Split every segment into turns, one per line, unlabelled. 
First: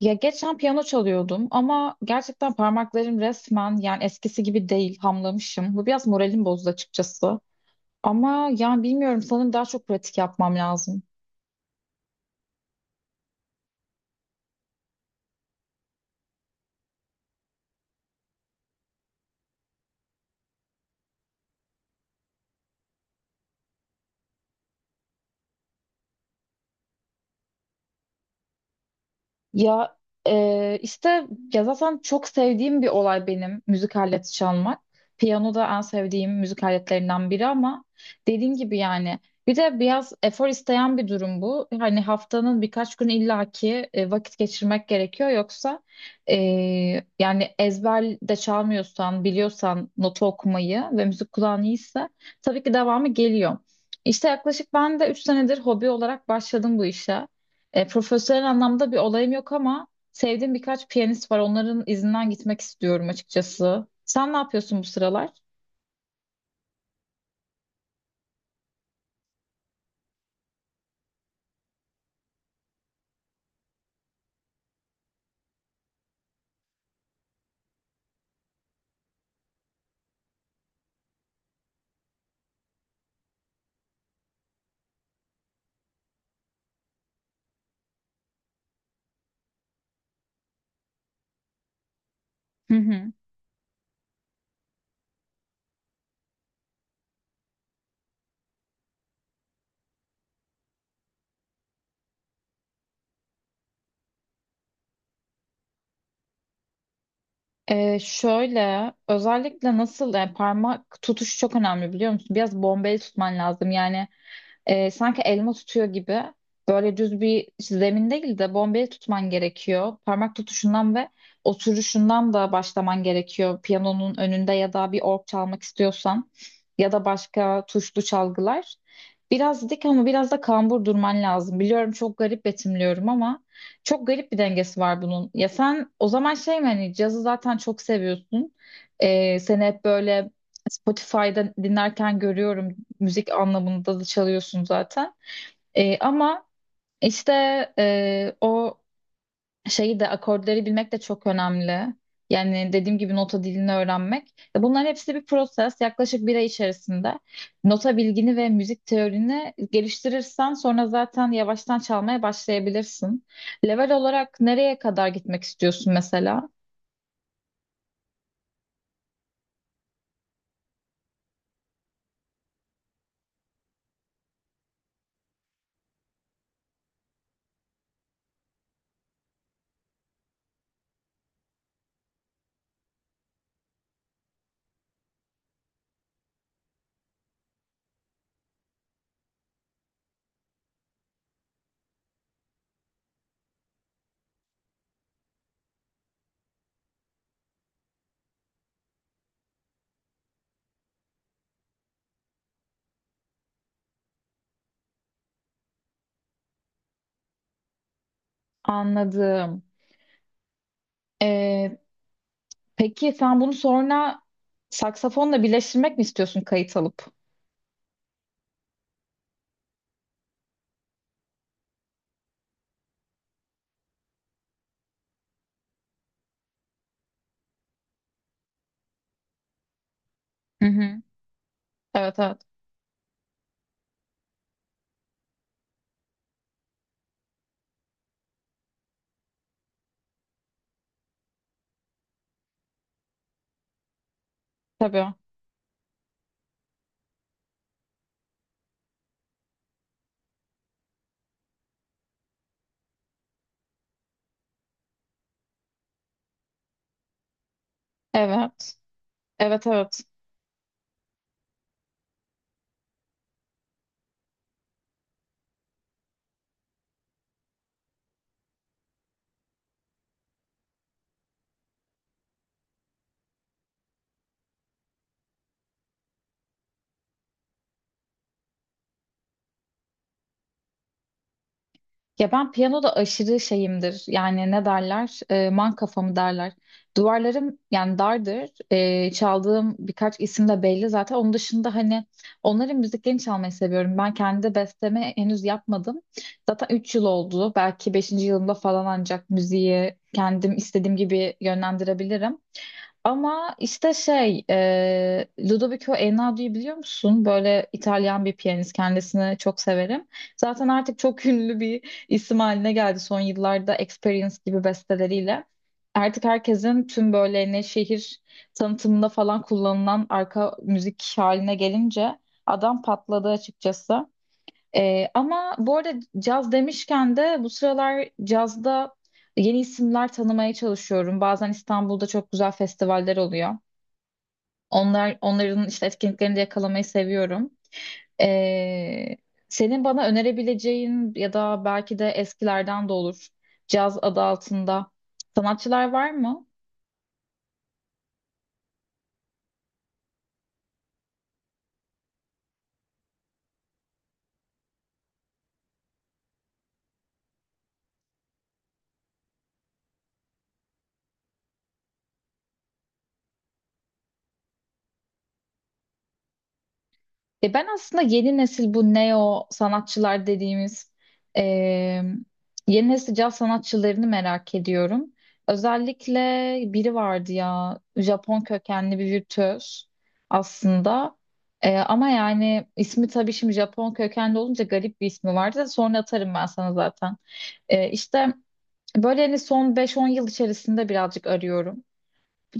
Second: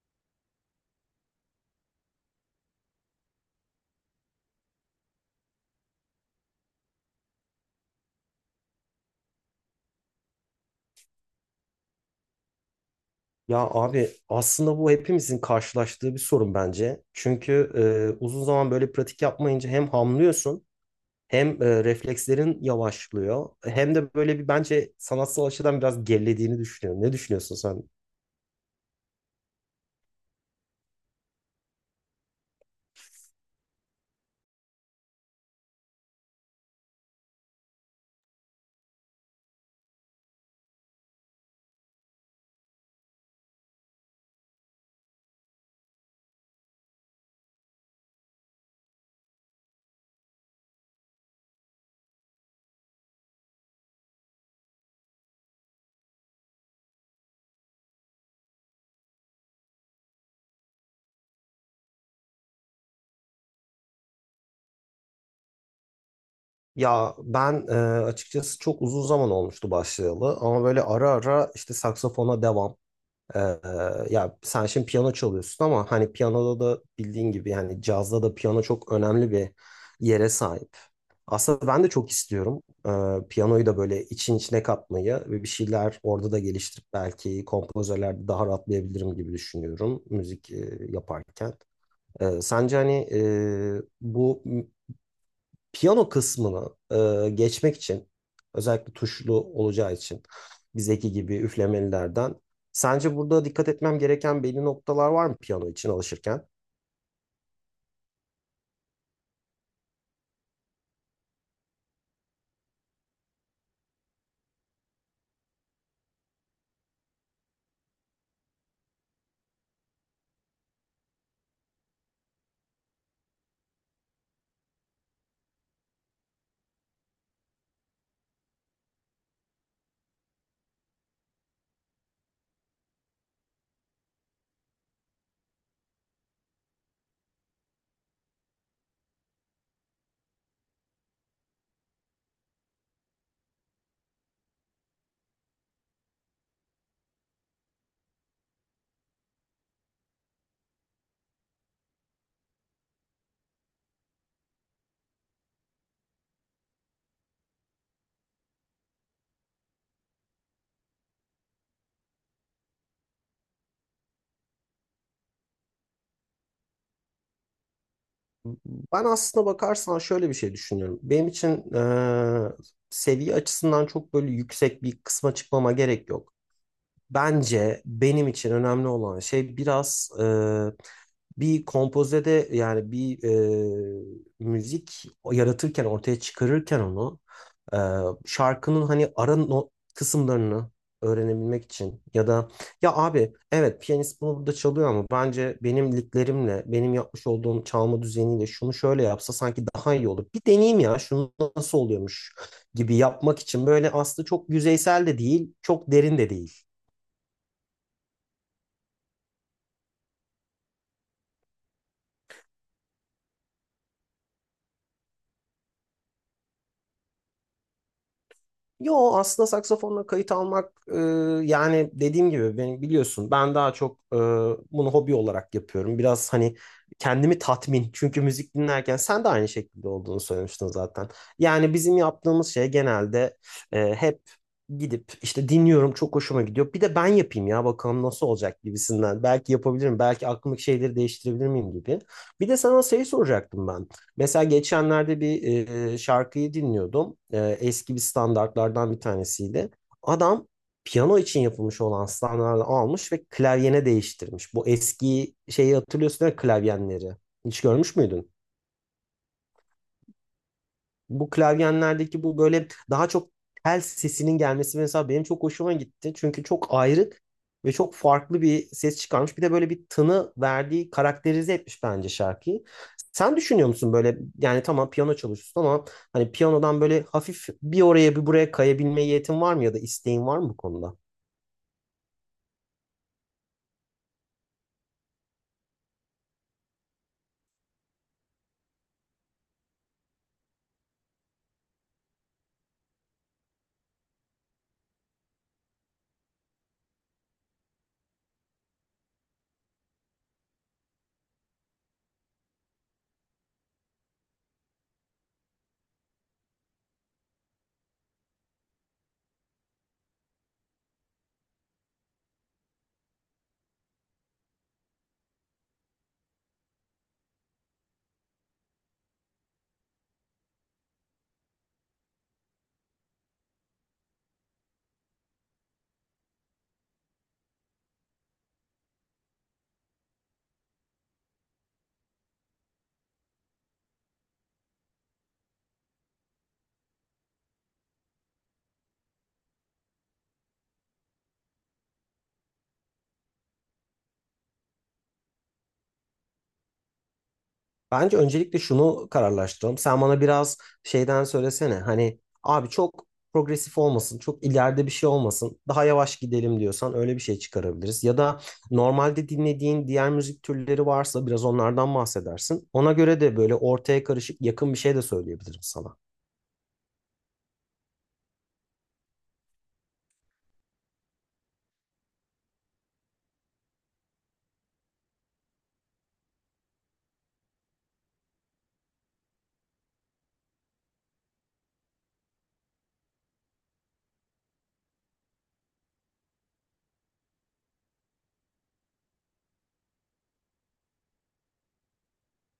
Ya geçen piyano çalıyordum ama gerçekten parmaklarım resmen yani eskisi gibi değil hamlamışım. Bu biraz moralim bozdu açıkçası. Ama yani bilmiyorum sanırım daha çok pratik yapmam lazım.
Ya abi aslında bu hepimizin karşılaştığı bir sorun bence. Çünkü uzun zaman böyle pratik yapmayınca hem hamlıyorsun hem reflekslerin yavaşlıyor. Hem de böyle bence sanatsal açıdan biraz gerilediğini düşünüyorum. Ne düşünüyorsun sen?
Ya işte ya zaten çok sevdiğim bir olay benim müzik aleti çalmak. Piyano da en sevdiğim müzik aletlerinden biri ama dediğim gibi yani bir de biraz efor isteyen bir durum bu. Hani haftanın birkaç gün illaki vakit geçirmek gerekiyor yoksa e, yani ezber de çalmıyorsan biliyorsan notu okumayı ve müzik kulağın iyiyse tabii ki devamı geliyor. İşte yaklaşık ben de 3 senedir hobi olarak başladım bu işe. Profesyonel anlamda bir olayım yok ama sevdiğim birkaç piyanist var. Onların izinden gitmek istiyorum açıkçası. Sen ne yapıyorsun bu sıralar?
Ya ben açıkçası çok uzun zaman olmuştu başlayalı ama böyle ara ara işte saksafona devam. Ee, Ya sen şimdi piyano çalıyorsun ama hani piyanoda da bildiğin gibi yani cazda da piyano çok önemli bir yere sahip. Aslında ben de çok istiyorum piyanoyu da böyle için içine katmayı ve bir şeyler orada da geliştirip belki kompozörlerde daha rahatlayabilirim gibi düşünüyorum müzik yaparken.
Hı
Sence hani
hı.
bu piyano kısmını geçmek için özellikle tuşlu olacağı için bizdeki gibi üflemelilerden sence burada dikkat etmem gereken belli noktalar var mı piyano için alışırken?
Şöyle özellikle nasıl yani parmak tutuşu çok önemli biliyor musun? Biraz bombeli tutman lazım yani sanki elma tutuyor gibi böyle düz bir zemin değil de bombeli tutman gerekiyor. Parmak tutuşundan ve oturuşundan da başlaman gerekiyor. Piyanonun önünde ya da bir org çalmak istiyorsan ya da başka tuşlu çalgılar. Biraz dik ama biraz da kambur durman lazım. Biliyorum çok garip betimliyorum ama çok garip bir dengesi var bunun. Ya sen o zaman şey mi hani cazı zaten çok seviyorsun. Seni hep böyle Spotify'da dinlerken görüyorum müzik anlamında da çalıyorsun zaten. Ama işte o şeyi de akorları bilmek de çok önemli. Yani dediğim gibi nota dilini öğrenmek. Bunların hepsi bir proses. Yaklaşık bir ay içerisinde nota bilgini ve müzik teorini geliştirirsen sonra zaten yavaştan çalmaya başlayabilirsin. Level olarak nereye kadar gitmek istiyorsun mesela?
Ben aslına bakarsan şöyle bir şey düşünüyorum. Benim için seviye açısından çok böyle yüksek bir kısma çıkmama gerek yok. Bence benim için önemli olan şey biraz bir kompozede yani bir müzik yaratırken ortaya çıkarırken onu e, şarkının hani ara no- kısımlarını öğrenebilmek için ya da ya abi evet piyanist bunu burada çalıyor ama bence benim liglerimle benim yapmış olduğum çalma düzeniyle şunu şöyle yapsa sanki daha iyi olur. Bir deneyeyim ya şunu nasıl oluyormuş gibi yapmak için böyle aslında çok yüzeysel de değil çok derin de değil.
Anladım. Ee, Peki sen bunu sonra saksafonla birleştirmek mi istiyorsun kayıt alıp?
Yo aslında saksafonla kayıt almak yani dediğim gibi biliyorsun ben daha çok bunu hobi olarak yapıyorum. Biraz hani kendimi tatmin çünkü müzik dinlerken sen de aynı şekilde olduğunu söylemiştin
Hı hı.
zaten. Yani bizim
Evet evet.
yaptığımız şey genelde hep gidip işte dinliyorum çok hoşuma gidiyor. Bir de ben yapayım ya bakalım nasıl olacak gibisinden. Belki yapabilirim belki aklımdaki şeyleri değiştirebilir miyim gibi. Bir de sana şey soracaktım ben. Mesela
Tabii.
geçenlerde bir şarkıyı dinliyordum. Eski bir standartlardan bir tanesiydi. Adam piyano için yapılmış olan standartları almış ve klavyene değiştirmiş. Bu eski şeyi hatırlıyorsun değil mi? Klavyenleri. Hiç görmüş müydün?
Evet. Evet evet.
Bu klavyenlerdeki bu böyle daha çok tel sesinin gelmesi mesela benim çok hoşuma gitti. Çünkü çok ayrık ve çok farklı bir ses çıkarmış. Bir de böyle bir tını verdiği karakterize etmiş bence şarkıyı. Sen düşünüyor musun böyle yani tamam piyano çalışıyorsun ama hani piyanodan böyle hafif bir oraya bir buraya kayabilme yetin var mı ya da isteğin var mı bu konuda?
Ya ben piyanoda aşırı şeyimdir. Yani ne derler? Man kafamı derler. Duvarlarım yani dardır. Çaldığım birkaç isim de belli zaten. Onun dışında hani onların müziklerini çalmayı seviyorum. Ben kendi besteme henüz yapmadım. Zaten 3 yıl oldu. Belki beşinci yılımda falan ancak müziği kendim istediğim gibi yönlendirebilirim. Ama işte Ludovico Einaudio'yu biliyor musun? Böyle İtalyan bir piyanist, kendisini çok severim. Zaten artık çok ünlü bir isim haline geldi son yıllarda Experience gibi besteleriyle. Artık herkesin tüm böyle ne şehir tanıtımında falan kullanılan arka müzik haline gelince adam patladı açıkçası. Ama bu arada caz demişken de bu sıralar cazda yeni isimler tanımaya çalışıyorum. Bazen İstanbul'da çok güzel festivaller oluyor. Onlar onların işte etkinliklerini de yakalamayı seviyorum. Ee, senin bana önerebileceğin ya da belki de eskilerden de olur caz adı altında sanatçılar var mı?
Bence öncelikle şunu kararlaştıralım. Sen bana biraz şeyden söylesene. Hani abi çok progresif olmasın, çok ileride bir şey olmasın. Daha yavaş gidelim diyorsan öyle bir şey çıkarabiliriz. Ya da normalde dinlediğin diğer müzik türleri varsa biraz onlardan bahsedersin. Ona göre de böyle ortaya karışık yakın bir şey de söyleyebilirim sana.
E ben aslında yeni nesil bu neo sanatçılar dediğimiz e, yeni nesil caz sanatçılarını merak ediyorum. Özellikle biri vardı ya Japon kökenli bir virtüöz aslında. Ama yani ismi tabii şimdi Japon kökenli olunca garip bir ismi vardı, da sonra atarım ben sana zaten. E, işte böyle hani son beş-on yıl içerisinde birazcık arıyorum.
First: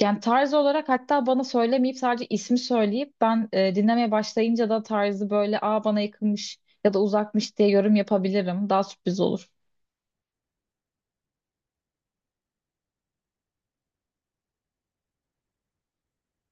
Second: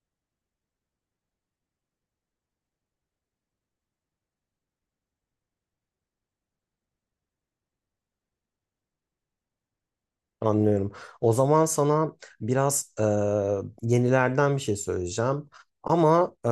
Yani tarz olarak hatta bana söylemeyip sadece ismi söyleyip ben dinlemeye başlayınca da tarzı böyle aa bana yakınmış ya da uzakmış diye yorum yapabilirim. Daha sürpriz olur.
Anlıyorum. O zaman sana biraz yenilerden bir şey söyleyeceğim. Ama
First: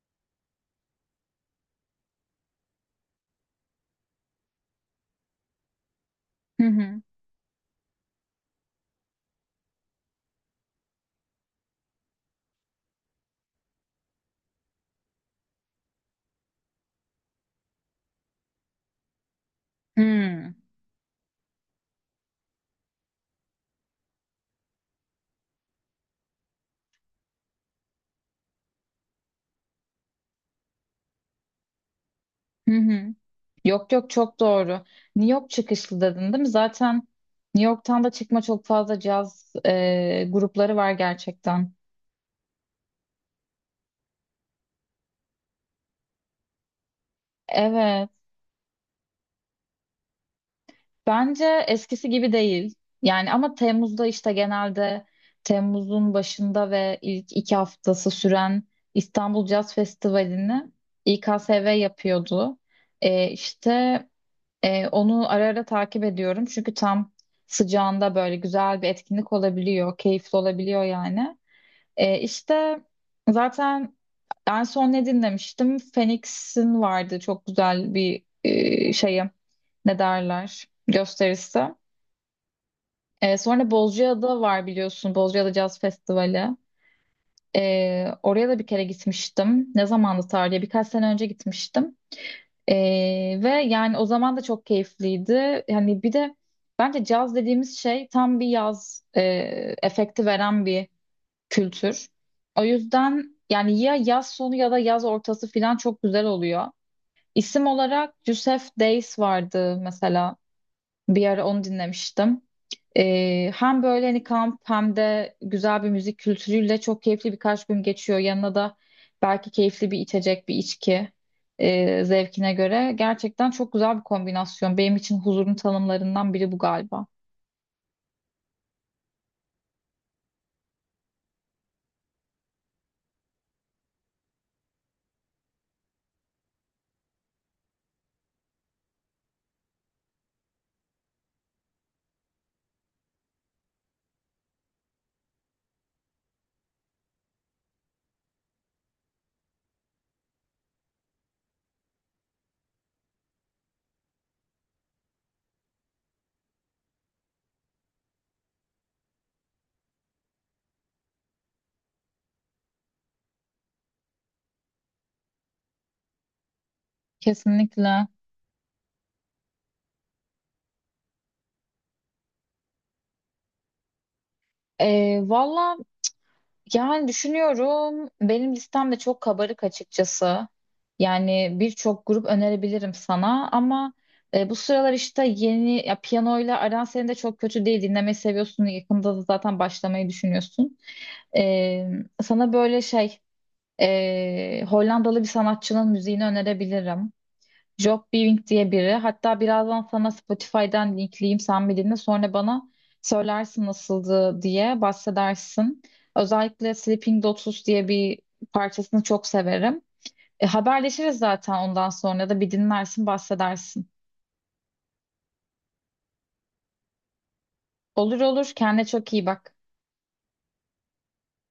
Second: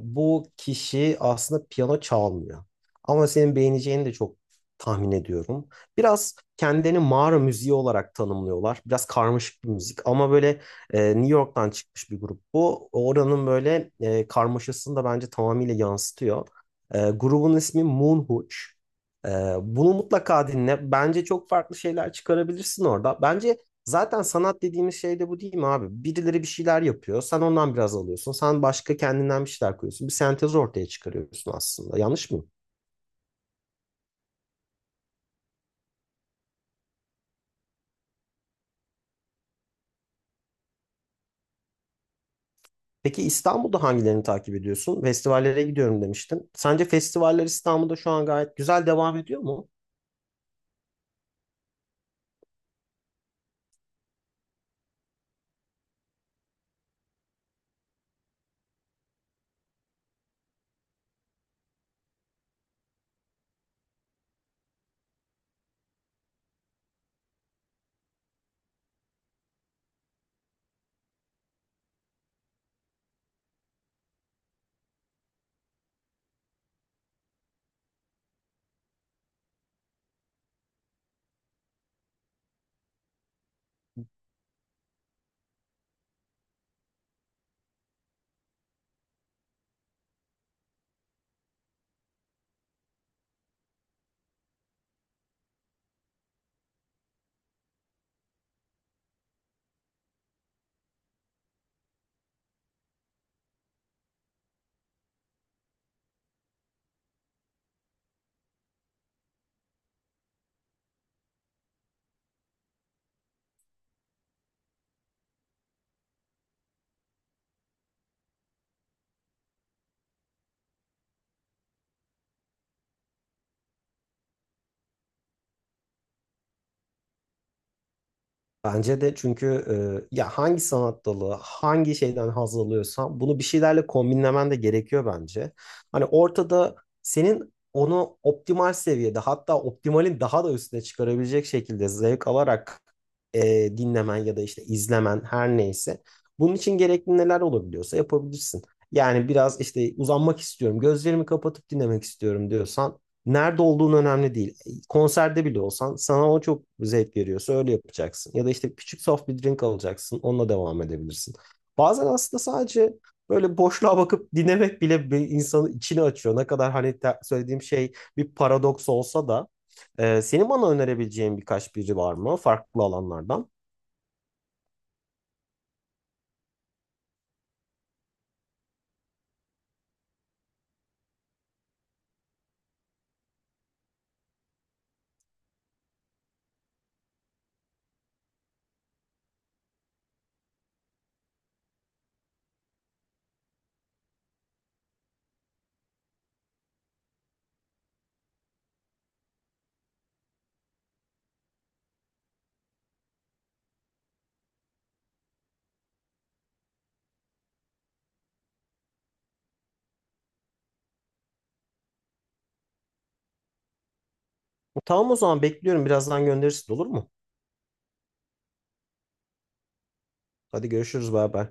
bu kişi aslında piyano çalmıyor. Ama senin beğeneceğini de çok tahmin ediyorum. Biraz
Hı
kendini
hı.
mağara müziği olarak tanımlıyorlar. Biraz karmaşık bir müzik ama böyle New York'tan çıkmış bir grup bu. Oranın böyle karmaşasını da bence tamamıyla yansıtıyor. Grubun ismi Moonhooch. Ee, Bunu mutlaka
Hmm.
dinle. Bence çok farklı şeyler çıkarabilirsin orada. Bence zaten sanat dediğimiz şey de bu değil mi abi? Birileri bir şeyler yapıyor. Sen ondan biraz alıyorsun. Sen başka kendinden bir şeyler koyuyorsun. Bir sentez ortaya çıkarıyorsun aslında. Yanlış mı?
Hı hı. Yok yok çok doğru. New York çıkışlı dedin değil mi? Zaten New York'tan da çıkma çok fazla caz grupları var gerçekten.
Peki İstanbul'da hangilerini takip ediyorsun? Festivallere gidiyorum demiştin. Sence festivaller İstanbul'da
Evet.
şu an gayet güzel devam ediyor mu?
Bence eskisi gibi değil. Yani ama Temmuz'da işte genelde Temmuz'un başında ve ilk 2 haftası süren İstanbul Jazz Festivali'ni İKSV yapıyordu. İşte onu ara ara takip ediyorum. Çünkü tam sıcağında böyle güzel bir etkinlik olabiliyor, keyifli olabiliyor yani. İşte zaten en son ne dinlemiştim? Phoenix'in vardı çok güzel bir şeyi ne derler gösterisi. Sonra Bozcaada var biliyorsun. Bozcaada Caz Festivali. Oraya da bir kere gitmiştim. Ne zamandı tarihe? Birkaç sene önce gitmiştim. Ve yani o zaman da çok keyifliydi. Yani bir de bence caz dediğimiz şey tam bir yaz efekti veren bir kültür. O yüzden yani ya yaz sonu ya da yaz ortası falan çok güzel oluyor. İsim olarak Yusef Days vardı mesela. Bir ara onu dinlemiştim. Hem böyle hani kamp hem de güzel bir müzik kültürüyle çok keyifli birkaç gün geçiyor. Yanına da belki keyifli bir içecek, bir içki zevkine göre. Gerçekten çok güzel bir kombinasyon. Benim için huzurun tanımlarından biri bu galiba.
Bence de çünkü ya hangi sanat dalı, hangi şeyden haz alıyorsan bunu bir şeylerle kombinlemen de gerekiyor bence. Hani ortada senin onu optimal seviyede hatta optimalin daha da üstüne çıkarabilecek şekilde zevk alarak e, dinlemen ya da işte izlemen her neyse. Bunun için gerekli neler olabiliyorsa yapabilirsin. Yani biraz işte uzanmak istiyorum, gözlerimi kapatıp dinlemek istiyorum diyorsan nerede olduğun önemli değil konserde bile olsan sana o çok zevk veriyorsa öyle yapacaksın. Ya da işte küçük soft bir drink alacaksın onunla devam edebilirsin. Bazen aslında sadece böyle boşluğa bakıp dinlemek bile bir insanı içini açıyor. Ne kadar hani söylediğim şey
Kesinlikle.
bir paradoks olsa da senin bana önerebileceğin birkaç biri var mı farklı alanlardan?
Valla, yani düşünüyorum benim listem de çok kabarık açıkçası. Yani birçok grup önerebilirim sana ama bu sıralar işte yeni ya piyanoyla aran senin de çok kötü değil. Dinlemeyi seviyorsun. Yakında da zaten başlamayı düşünüyorsun. E, sana böyle Hollandalı bir sanatçının müziğini önerebilirim. Job Bing diye biri. Hatta birazdan sana Spotify'dan linkleyeyim sen bir dinle. Sonra bana söylersin nasıldı diye bahsedersin. Özellikle Sleeping Dogs diye bir parçasını çok severim. Haberleşiriz zaten ondan sonra da bir dinlersin bahsedersin.
Tamam o zaman bekliyorum birazdan gönderirsin olur mu?
Olur olur kendine çok iyi bak.
Hadi görüşürüz bay bay.